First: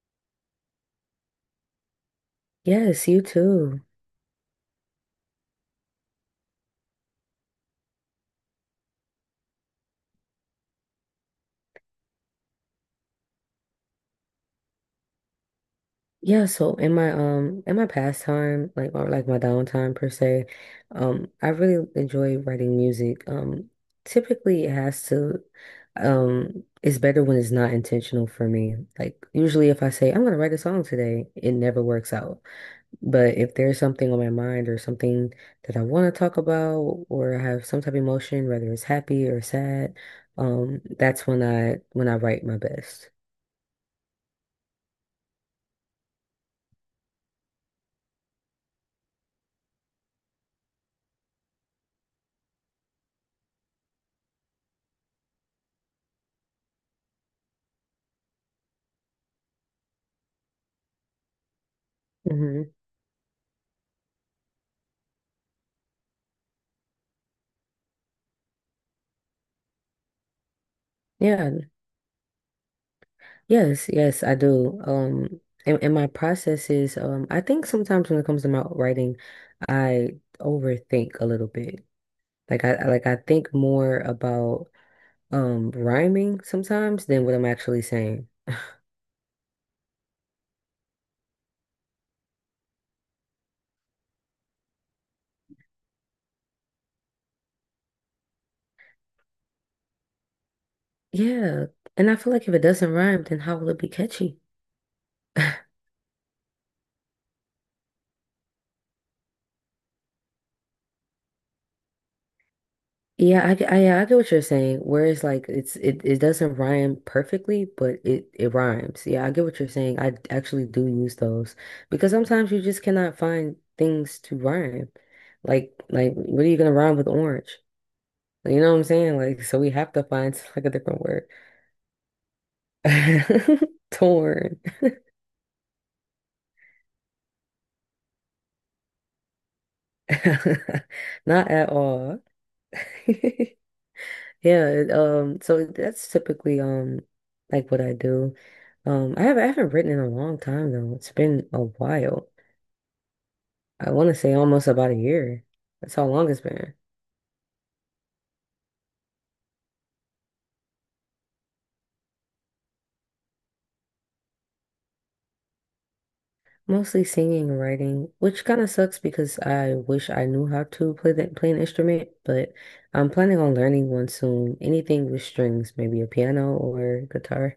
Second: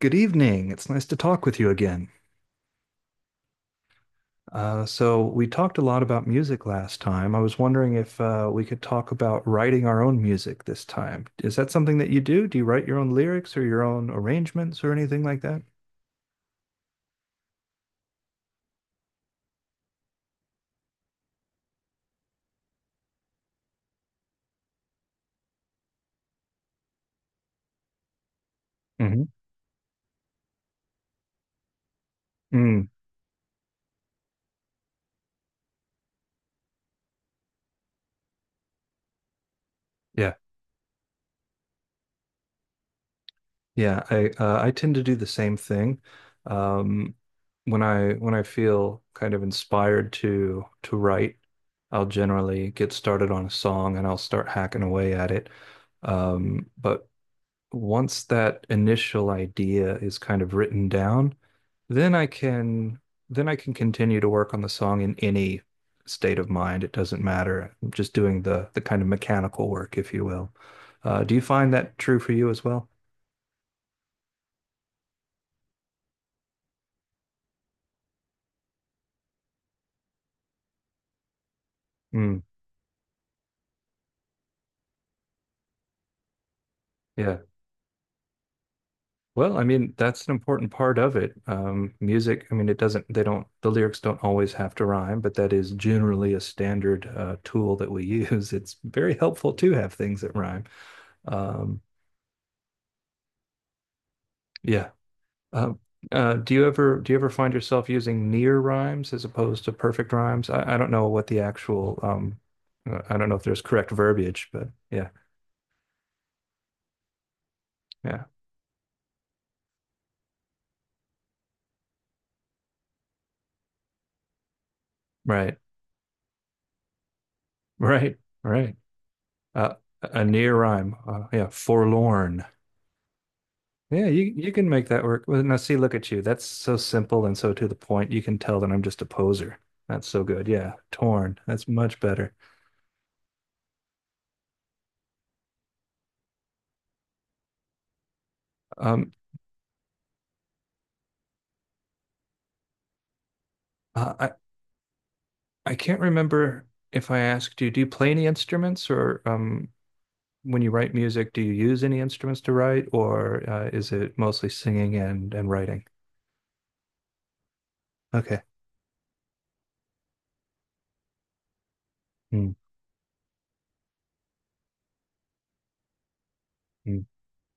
Good evening. It's nice to talk with you again. Yes, you too. We talked a lot about music last time. I was wondering if we could talk about writing our own music this time. Is that something that you do? Do you write your own lyrics or your own arrangements or anything like that? Yeah, so in my pastime, like my downtime per se, I really enjoy writing music. Typically it has to it's better when it's not intentional for me. Like Hmm. usually if I say I'm gonna write a song today, it never works out. Mm, But if there's something on my mind or something that I want to talk about, or I have some type of emotion, whether it's happy or sad, yeah, that's when I write my best. yeah. I tend to do the same thing. Um, when I feel kind of inspired to write, I'll generally get started on a song and I'll start hacking away at it. But once that initial idea is kind of written down, then I Mm-hmm. can then I can continue to work on the song in any state of mind. It doesn't matter. I'm just doing the kind of mechanical work, if you will. Do you Yeah, find that true for you as well? yes, I do. And my process is, I think sometimes when it comes to my writing, I overthink a little bit. Mm, Like I think more about rhyming sometimes than what yeah. I'm actually saying. Well, I mean, that's an important part of it. Music, I mean, it doesn't, they don't, the lyrics don't always have to rhyme, but that is generally a standard tool that we use. It's very helpful to have things that rhyme. Yeah, Um, and I feel like if it doesn't rhyme, then how will it be catchy? yeah. Uh, do you ever find yourself using near rhymes as opposed to perfect rhymes? I don't know what the actual I don't know if Yeah, I, there's get- I, correct yeah, I get what you're verbiage, but saying. yeah, Whereas like it doesn't rhyme perfectly, but yeah, it rhymes. Yeah, I get what you're saying. I actually do use those because sometimes you just cannot find things to rhyme. right, Like what are you gonna rhyme with orange? right, You know right. what I'm saying? Like so we Uh, have to a find near like a rhyme, different word. yeah, forlorn. Yeah, you Torn. can make that work. Well, now see, look at you. That's so simple and so to the point. You can tell that I'm just a poser. That's so good. Yeah, torn. Not That's at much all. better. So that's typically like what I do. Um, I haven't written in a long time though. It's been a while. I want to I say almost about a year. I That's can't how long it's remember been. if I asked you, do you play any instruments or when you write music, do you use any instruments to write, or is it mostly singing and writing? Mostly singing and writing, Okay. which kind of sucks because I wish I knew how to play an instrument, but Mm, I'm planning on learning one soon. Anything with strings, maybe a piano or mm. guitar.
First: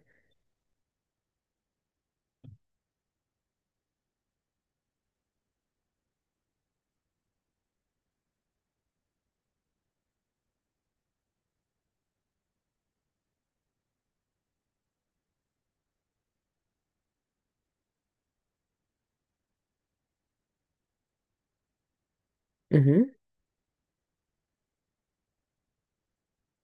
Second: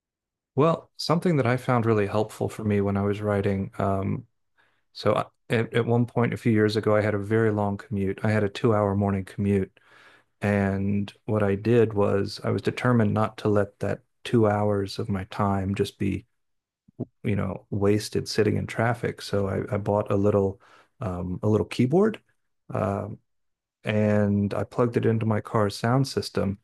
Well, something that I found really helpful for me when I was writing, so I, at one point a few years ago, I had a very long commute. I had a 2 hour morning commute, and what I did was I was determined not to let that 2 hours of my time just be, you know, wasted sitting in traffic. So I bought a little keyboard uh, Mm-hmm. and I plugged it into my car's sound system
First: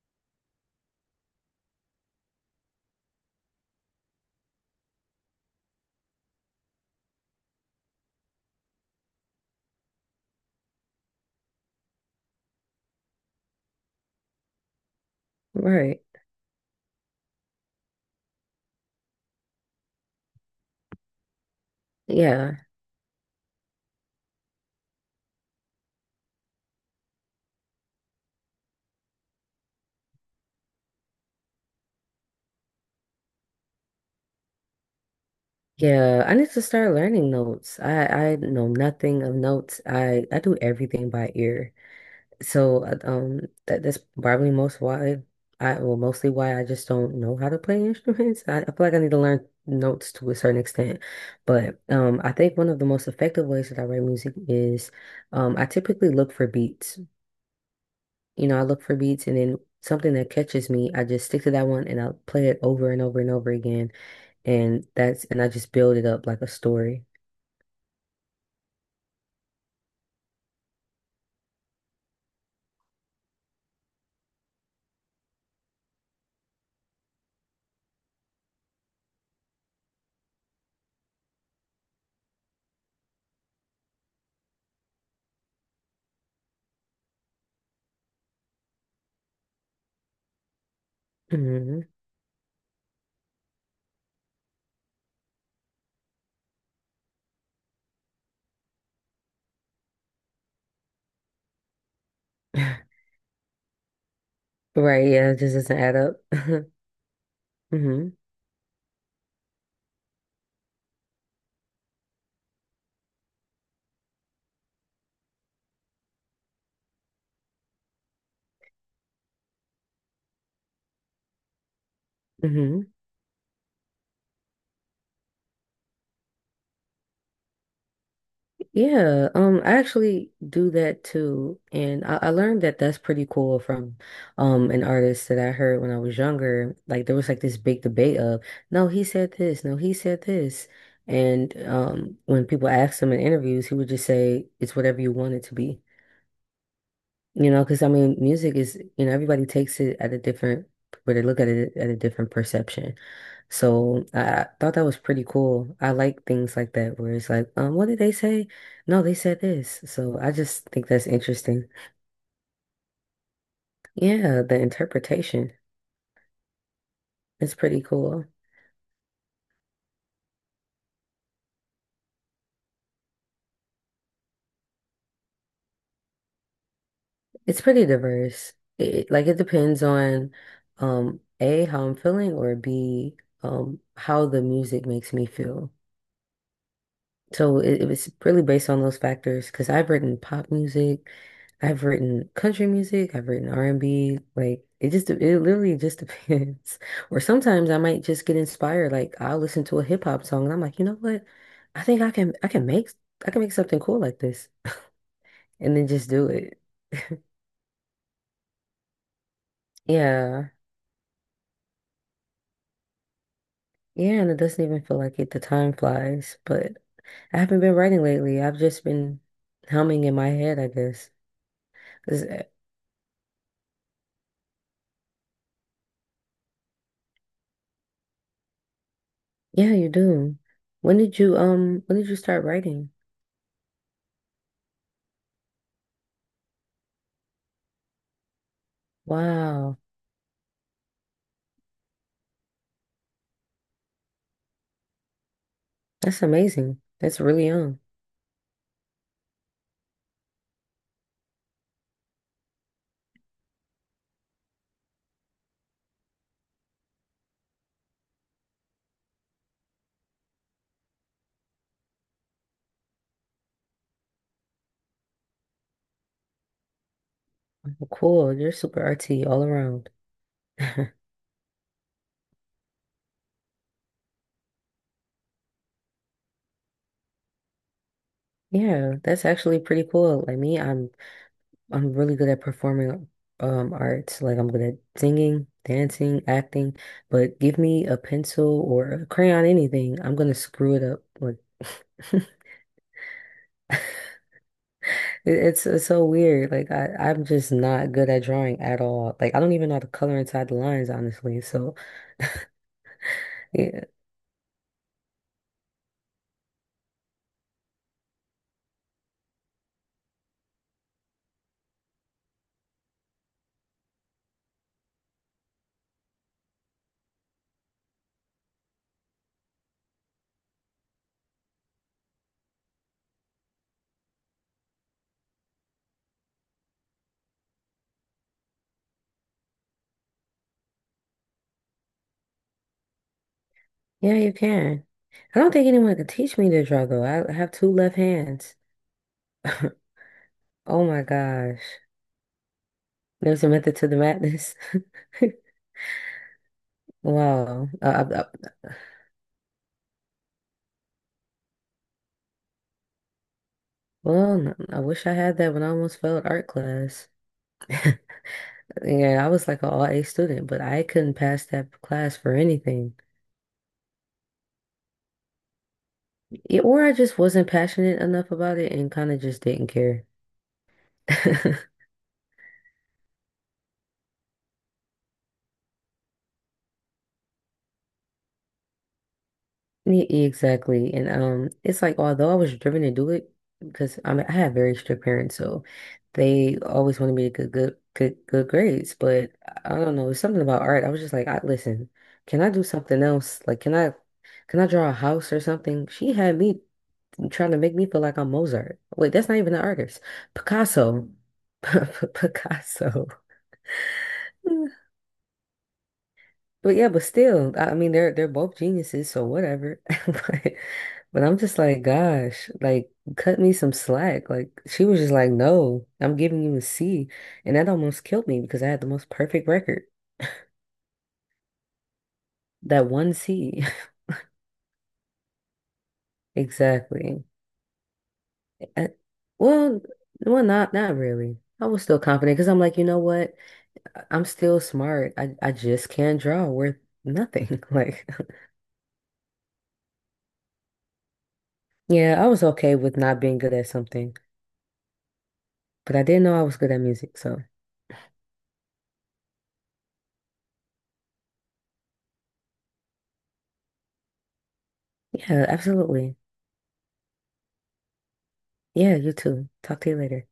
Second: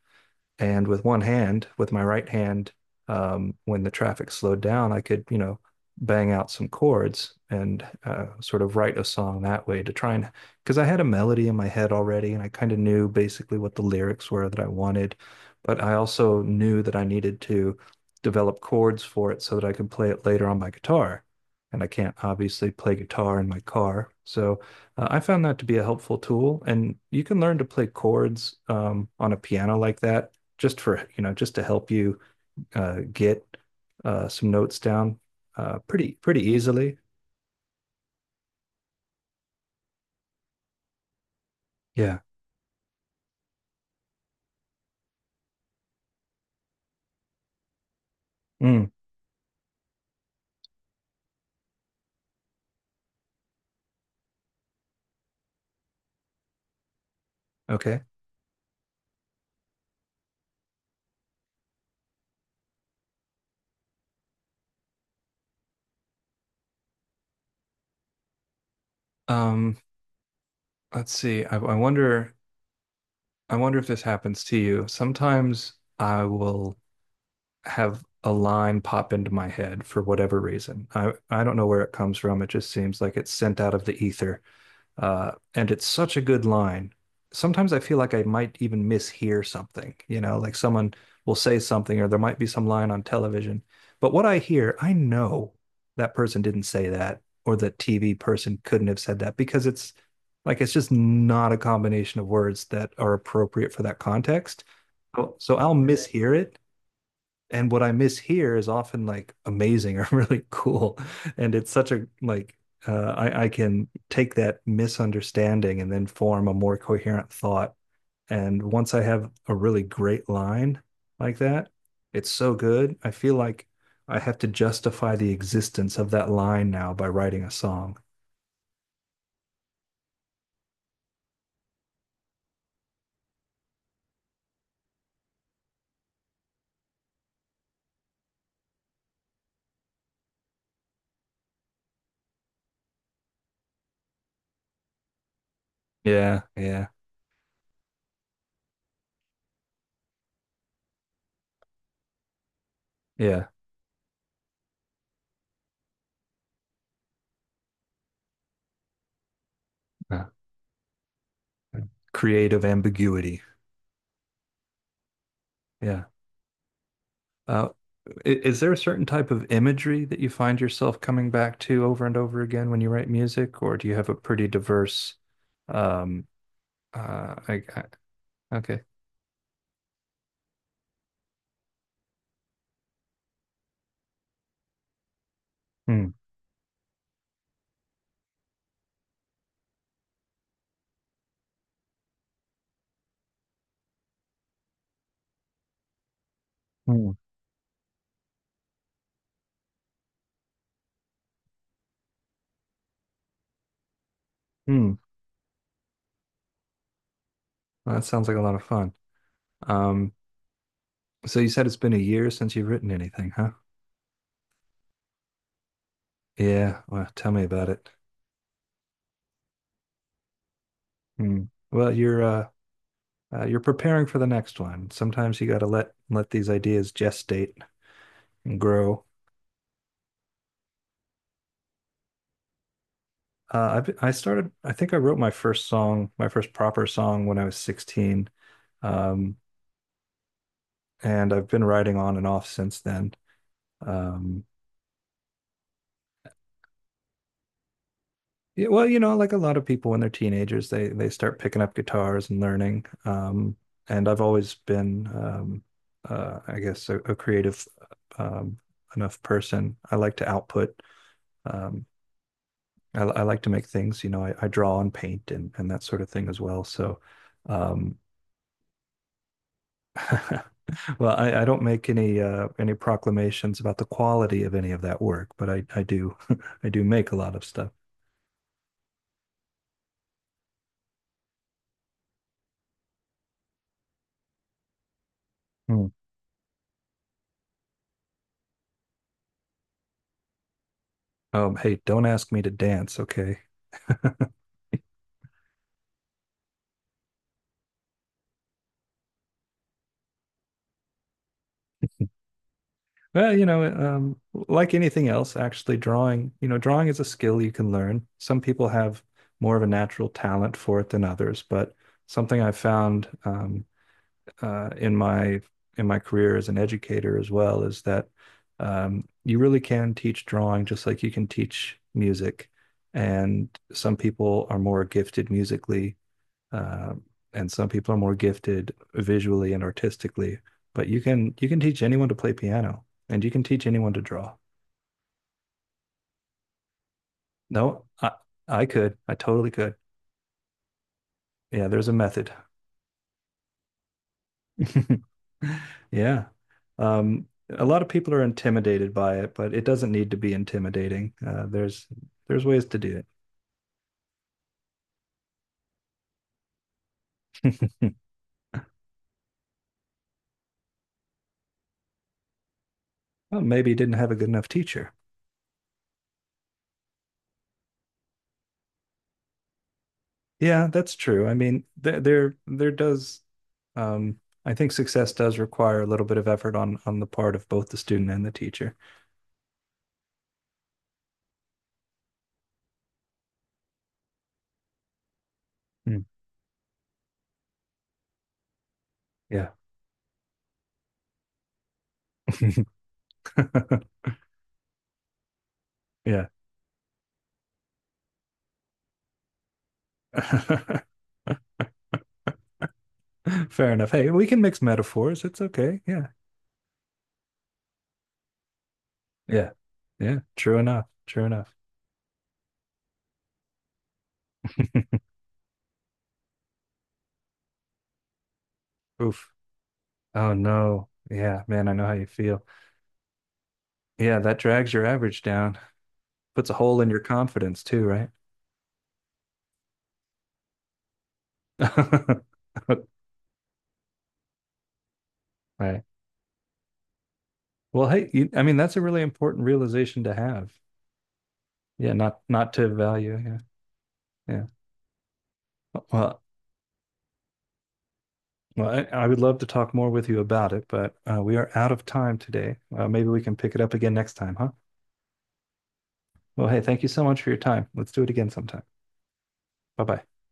and with one hand, with my right hand, when the traffic slowed down, I could, you know, bang out some chords and sort of write a song that way to try and, because I had a melody in my head already and I kind of knew basically what the lyrics were that I wanted. But I Right. also knew that I needed to develop chords for it so that I could play it later on my guitar. And I can't Yeah, obviously play guitar in my car. So I found that to be a helpful tool. And you can learn to play chords on a piano like that just for you know just to help you get some notes down pretty yeah, I pretty need to start easily. learning notes. I know nothing of notes. I do everything by ear. Yeah. So that's probably mostly why I just don't know how to play instruments. I feel Mm, like I need to learn notes to a certain extent. But I think one of the most effective ways that I write music is I typically look for beats. okay. You know, I look for beats, and then something that catches me, I just stick to that one and I'll play it over and over and over again. And that's and I just build it up like a story. Um, let's see. I wonder. I wonder if this happens to you. Sometimes I will have a line pop into my head for whatever reason. I don't know where it comes from. It just seems like it's sent out of the ether. And it's such a good line. Sometimes I feel like I might even mishear something, you know, like someone will say Hmm something or there might be some line on television. But what I hear, I know that person didn't say that or the TV person couldn't have said that because it's just not a combination of words that are appropriate for that context. Right, yeah, So it so just I'll doesn't add up. mishear it and what I hmm miss here is often like amazing or really cool. And it's such a like I can take that misunderstanding and then form a more coherent thought. And once I have a really great line like that, it's so hmm good. I feel like I have to justify the existence of that line now by writing a song. Yeah, I actually do that too, and I learned that that's pretty cool from an artist that I heard when I was younger. Like there was like this big debate of, no, he said this, no, he said this, and when people asked him in interviews, he would just say it's whatever you want it to be, Yeah, yeah, you know, because I mean, music is, you know, everybody takes it at a different, but they look at it at a different perception. yeah. So I thought that was pretty cool. I like things like that where it's like, what did they say? No, they said this. So Uh, I just think that's interesting. Creative ambiguity. Yeah, the interpretation Yeah. is Uh, pretty cool. Is there a certain type of imagery that you find yourself coming back to over and over again when you write music, or do you have a pretty diverse, um, uh, It's I, I, pretty diverse. okay. It depends on A, how I'm feeling, or B, how the music makes me feel. Hmm. So it was really based on those factors, because I've written pop music, I've written country music, I've written R&B. Like it literally just depends. Hmm. Or sometimes I might just get inspired. Like I'll listen to a hip hop song and I'm like, you know what? I think I can make something cool like this, Hmm. and then just do it. Well, that sounds like a lot of fun. Um, Yeah, so you said it's been a year since you've written anything, huh? yeah. And it doesn't even feel like it. The time flies. But Yeah. Well, tell I me haven't about been it. writing lately. I've just been humming in my head, I guess. Hmm. Well, you're preparing for the next one. Sometimes you got to let these ideas gestate and grow. Yeah, you do. When did you start writing? I started. I think I wrote my first song, my first proper song, when I was 16, um, Wow, and I've been writing on and off since then. Um, that's amazing. That's really young. yeah, well, you know, like a lot of people when they're teenagers, they start picking up guitars and learning. And I've always been, I guess, a creative um, enough person. I like to output. Um, I like to make things. You know, I draw and paint and that sort of thing as well. So. Wow, Um, cool. You're super artsy all around. Well, I don't make any proclamations about the quality of any of that work, but I do I do make a lot of stuff. Yeah, that's actually pretty cool. Like me, I'm really good at performing arts. Like I'm good at singing, Hmm. dancing, acting, but give me a pencil or a crayon, anything, I'm gonna screw it up. Like Hey, don't it- ask me to dance, okay? it's so weird. Like I'm just not good at drawing at all. Like I don't even know how to color inside the lines, honestly. So Well, you know, yeah, like anything else, actually drawing, you know, drawing is a skill you can learn. Some people have more of a natural talent for it than others, but something I've found uh, in my in my career as an educator as well is that you really can teach drawing just like you can teach music. And some people are more gifted musically, uh, and some people are more gifted visually and artistically. But you can teach anyone to play piano, and you can teach anyone to yeah, you draw. can. I don't think anyone could teach me to draw, though. I have two No, left hands. I could, I totally could. Oh my gosh. Yeah, there's a method. There's a method to the madness. Yeah. A Wow. lot of Uh, people I, are I, intimidated by it, but it doesn't need to be intimidating. There's ways to do it. well, I wish I had that when I almost failed art class. Hmm. Yeah, I was like an all A student, but I couldn't pass that class for anything. Well, maybe you didn't have a good enough teacher. Yeah, or I just wasn't passionate enough about it and kind of just didn't care. Yeah, that's true. I mean, there does um, I think success does require a little bit of effort on the part of both the student and the teacher. Yeah, exactly. And it's like although I was driven to do it because I mean I had very strict parents, so Hmm. they always wanted me to get good grades. But Yeah. I don't know, it's something about art. I was just like, I listen, can I do something else? Like can I can I draw a house or something? She Yeah. had me trying to make me feel like I'm Mozart. Wait, that's not even an artist. Picasso. Picasso. Fair enough. Hey, we can mix metaphors. It's okay. Yeah. But yeah, but still, I mean they're both geniuses, so Yeah. whatever. Yeah. But True enough. But True I'm enough. just like, gosh, like cut me some slack. Like she was just like, no, I'm giving you a C. And that almost killed me because I had the most Oof. perfect record. Oh no. Yeah, man, I know how you feel. That one C. Yeah, that drags your average down. Puts a hole in your Exactly. confidence too, right? I- well, well, not not really. I was still confident because I'm like, you know what? I'm still smart. I Right. just can't draw worth nothing. Well, Like, hey, you, I mean, that's a really important realization to have. Yeah, not yeah, I was not to okay with value. not Yeah. being good at something, Yeah. but I Well, didn't know I was good at music. So well, I would love to talk more with you about it, but we are out of time today. Maybe we can pick it up again next time, huh? yeah, absolutely. Well, hey, thank you so much for your time. Let's do it again sometime. Yeah, you too. Talk to you Bye-bye. later.